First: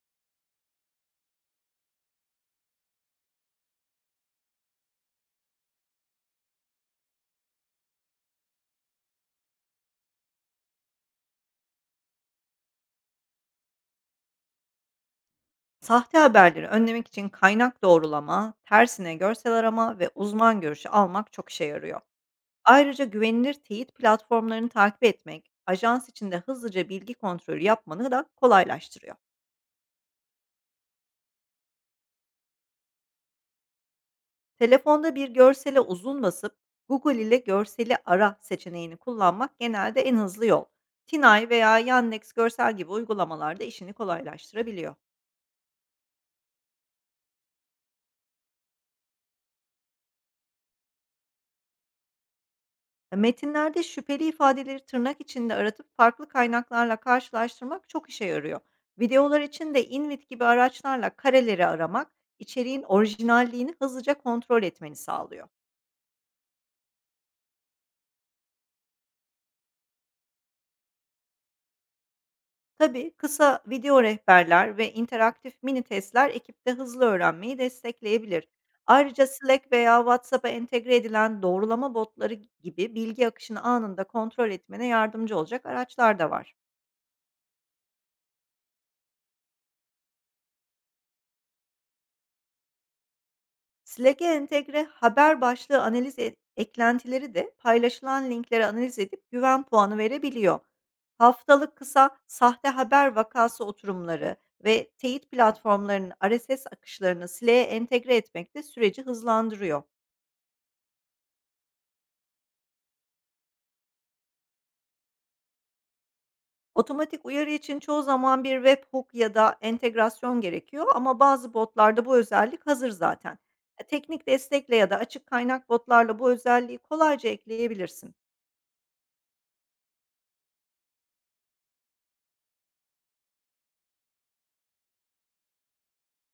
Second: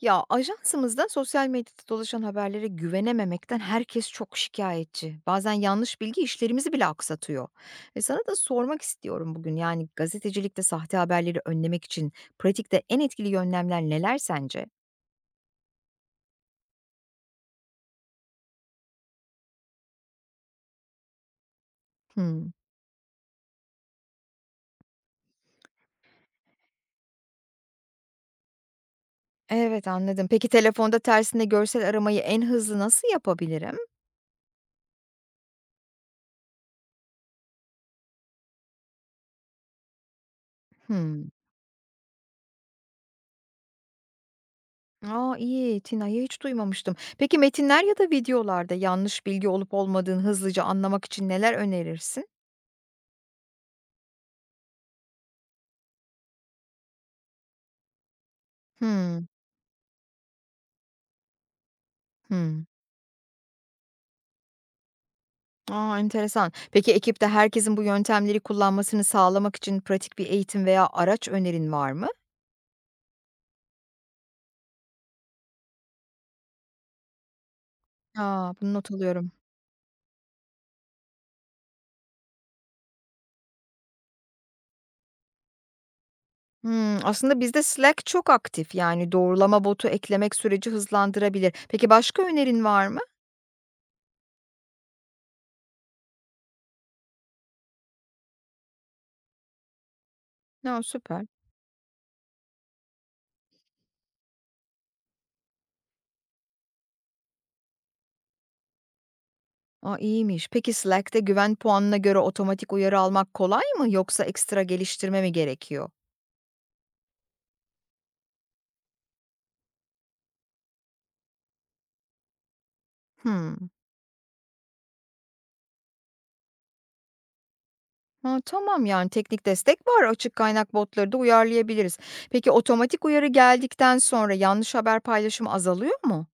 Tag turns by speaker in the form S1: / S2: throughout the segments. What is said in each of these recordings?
S1: Ya ajansımızda sosyal medyada dolaşan haberlere güvenememekten herkes çok şikayetçi. Bazen yanlış bilgi işlerimizi bile aksatıyor. E sana da sormak istiyorum bugün, yani gazetecilikte sahte haberleri önlemek için pratikte en etkili yönlemler neler sence?
S2: Sahte haberleri önlemek için kaynak doğrulama, tersine görsel arama ve uzman görüşü almak çok işe yarıyor.
S1: Hmm.
S2: Ayrıca güvenilir teyit platformlarını takip etmek, ajans içinde hızlıca bilgi kontrolü yapmanı da kolaylaştırıyor.
S1: Evet, anladım. Peki telefonda tersine görsel aramayı en hızlı nasıl yapabilirim?
S2: Telefonda bir görsele uzun basıp Google ile görseli ara seçeneğini kullanmak genelde en hızlı yol.
S1: Hmm.
S2: Tinay veya Yandex Görsel gibi uygulamalarda işini kolaylaştırabiliyor.
S1: Aa iyi, Tina'yı hiç duymamıştım. Peki metinler ya da videolarda yanlış bilgi olup olmadığını hızlıca anlamak için neler önerirsin?
S2: Metinlerde şüpheli ifadeleri tırnak içinde aratıp farklı kaynaklarla karşılaştırmak çok işe yarıyor.
S1: Hmm.
S2: Videolar için de InVid gibi araçlarla kareleri aramak,
S1: Hmm.
S2: içeriğin orijinalliğini hızlıca kontrol etmeni sağlıyor.
S1: A, enteresan. Peki ekipte herkesin bu yöntemleri kullanmasını sağlamak için pratik bir eğitim veya araç önerin var mı?
S2: Tabii, kısa video rehberler ve interaktif mini testler ekipte hızlı öğrenmeyi destekleyebilir.
S1: A, bunu not
S2: Ayrıca
S1: alıyorum.
S2: Slack veya WhatsApp'a entegre edilen doğrulama botları gibi bilgi akışını anında kontrol etmene yardımcı olacak araçlar da var.
S1: Hımm, aslında bizde Slack çok aktif, yani doğrulama botu eklemek süreci hızlandırabilir. Peki başka önerin var mı?
S2: Slack'e entegre haber başlığı analiz eklentileri de paylaşılan linkleri analiz edip güven puanı verebiliyor.
S1: A, süper.
S2: Haftalık kısa sahte haber vakası oturumları ve teyit platformlarının RSS akışlarını Slack'e entegre etmek de süreci hızlandırıyor.
S1: A, iyiymiş. Peki Slack'te güven puanına göre otomatik uyarı almak kolay mı yoksa ekstra geliştirme mi gerekiyor?
S2: Otomatik uyarı için çoğu zaman bir webhook ya da entegrasyon gerekiyor, ama bazı botlarda bu özellik hazır zaten.
S1: Hımm.
S2: Teknik destekle ya da açık kaynak botlarla bu özelliği kolayca ekleyebilirsin.
S1: Ha, tamam, yani teknik destek var. Açık kaynak botları da uyarlayabiliriz. Peki otomatik uyarı geldikten sonra yanlış haber paylaşımı azalıyor mu?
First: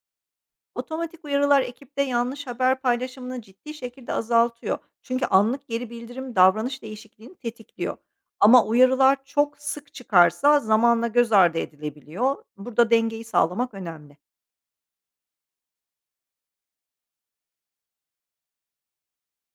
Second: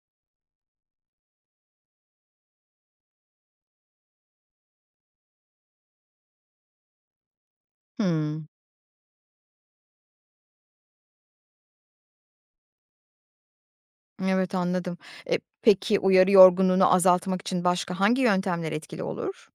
S2: Otomatik uyarılar ekipte yanlış haber paylaşımını ciddi şekilde azaltıyor, çünkü anlık geri bildirim davranış değişikliğini tetikliyor.
S1: Hmm,
S2: Ama uyarılar çok sık çıkarsa zamanla göz ardı edilebiliyor. Burada dengeyi sağlamak önemli.
S1: evet, anladım. E, peki uyarı yorgunluğunu azaltmak için başka hangi yöntemler etkili olur?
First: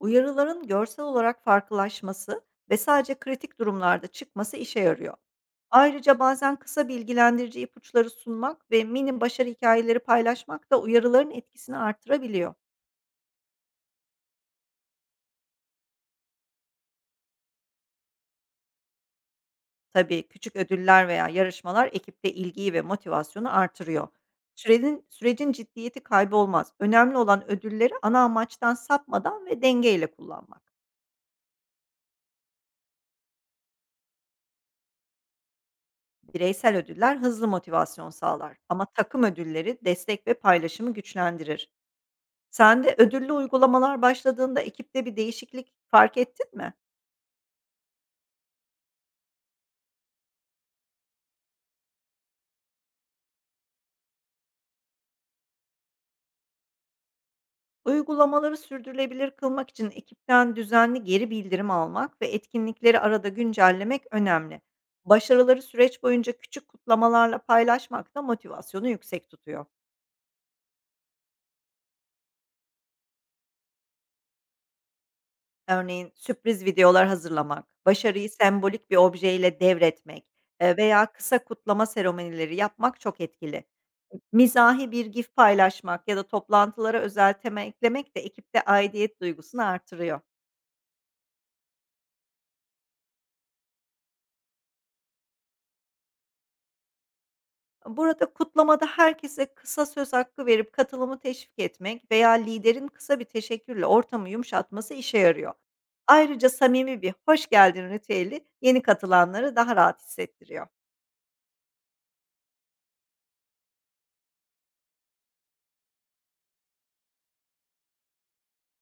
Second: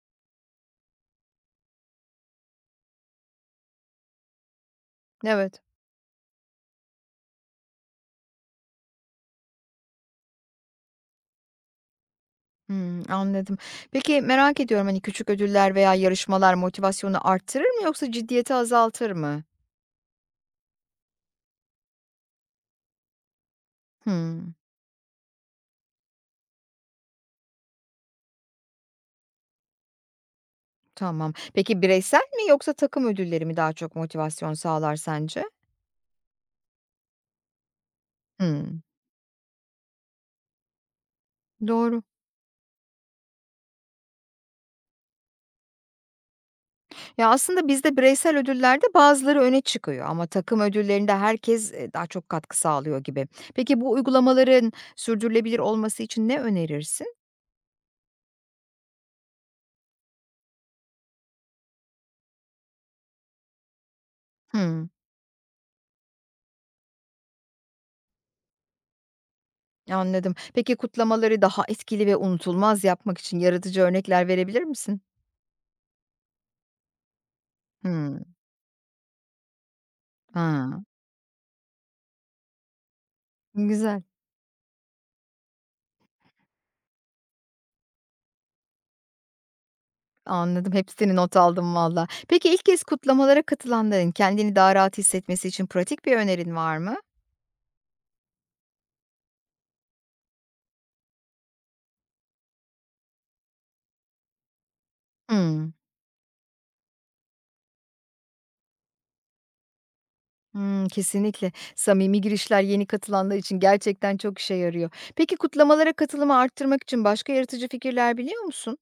S2: Uyarıların görsel olarak farklılaşması ve sadece kritik durumlarda çıkması işe yarıyor.
S1: Evet.
S2: Ayrıca bazen kısa bilgilendirici ipuçları sunmak ve mini başarı hikayeleri paylaşmak da uyarıların etkisini artırabiliyor.
S1: Hmm, anladım. Peki merak ediyorum, hani küçük ödüller veya yarışmalar motivasyonu arttırır mı yoksa ciddiyeti azaltır mı?
S2: Tabii, küçük ödüller veya yarışmalar ekipte ilgiyi ve motivasyonu artırıyor.
S1: Hmm,
S2: Sürenin sürecin ciddiyeti kaybolmaz. Önemli olan ödülleri ana amaçtan sapmadan ve dengeyle kullanmak.
S1: tamam. Peki bireysel mi yoksa takım ödülleri mi daha çok motivasyon sağlar sence?
S2: Bireysel ödüller hızlı motivasyon sağlar,
S1: Hmm,
S2: ama takım ödülleri destek ve paylaşımı güçlendirir.
S1: doğru.
S2: Sen de ödüllü uygulamalar başladığında ekipte bir değişiklik fark ettin mi?
S1: Ya, aslında bizde bireysel ödüllerde bazıları öne çıkıyor ama takım ödüllerinde herkes, daha çok katkı sağlıyor gibi. Peki bu uygulamaların sürdürülebilir olması için ne önerirsin?
S2: Uygulamaları sürdürülebilir kılmak için ekipten düzenli geri bildirim almak ve etkinlikleri arada güncellemek önemli.
S1: Hımm,
S2: Başarıları süreç boyunca küçük kutlamalarla paylaşmak da motivasyonu yüksek tutuyor.
S1: anladım. Peki kutlamaları daha etkili ve unutulmaz yapmak için yaratıcı örnekler verebilir misin?
S2: Örneğin sürpriz videolar hazırlamak,
S1: Hımm.
S2: başarıyı sembolik bir objeyle devretmek
S1: Ha,
S2: veya kısa kutlama seremonileri yapmak çok etkili.
S1: güzel.
S2: Mizahi bir gif paylaşmak ya da toplantılara özel tema eklemek de ekipte aidiyet duygusunu artırıyor.
S1: Anladım, hepsini not aldım valla. Peki ilk kez kutlamalara katılanların kendini daha rahat hissetmesi için pratik bir önerin var mı?
S2: Burada kutlamada herkese kısa söz hakkı verip katılımı teşvik etmek veya liderin kısa bir teşekkürle ortamı yumuşatması işe yarıyor.
S1: Hımm.
S2: Ayrıca samimi bir hoş geldin ritüeli yeni katılanları daha rahat hissettiriyor.
S1: Hımm, kesinlikle. Samimi girişler yeni katılanlar için gerçekten çok işe yarıyor. Peki kutlamalara katılımı arttırmak için başka yaratıcı fikirler biliyor musun?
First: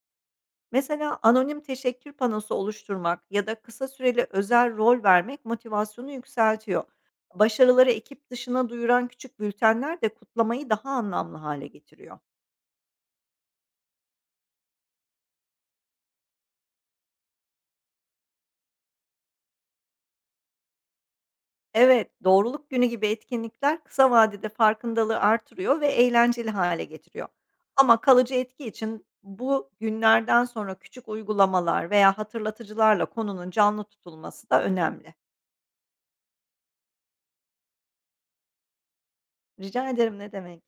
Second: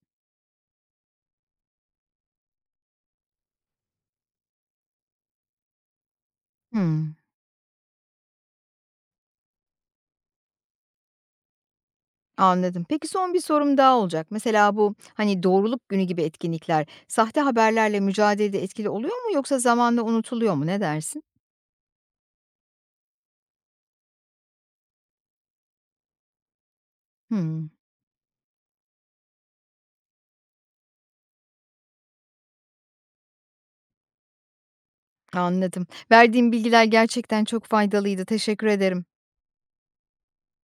S2: Mesela anonim teşekkür panosu oluşturmak ya da kısa süreli özel rol vermek motivasyonu yükseltiyor.
S1: Hımm,
S2: Başarıları ekip dışına duyuran küçük bültenler de kutlamayı daha anlamlı hale getiriyor.
S1: anladım. Peki son bir sorum daha olacak. Mesela bu, hani, doğruluk günü gibi etkinlikler sahte haberlerle mücadelede etkili oluyor mu yoksa zamanla unutuluyor mu? Ne dersin?
S2: Evet, doğruluk günü gibi etkinlikler kısa vadede farkındalığı artırıyor ve eğlenceli hale getiriyor.
S1: Hımm,
S2: Ama kalıcı etki için bu günlerden sonra küçük uygulamalar veya hatırlatıcılarla konunun canlı tutulması da önemli.
S1: anladım. Verdiğim bilgiler gerçekten çok faydalıydı. Teşekkür ederim.
S2: Rica ederim, ne demek.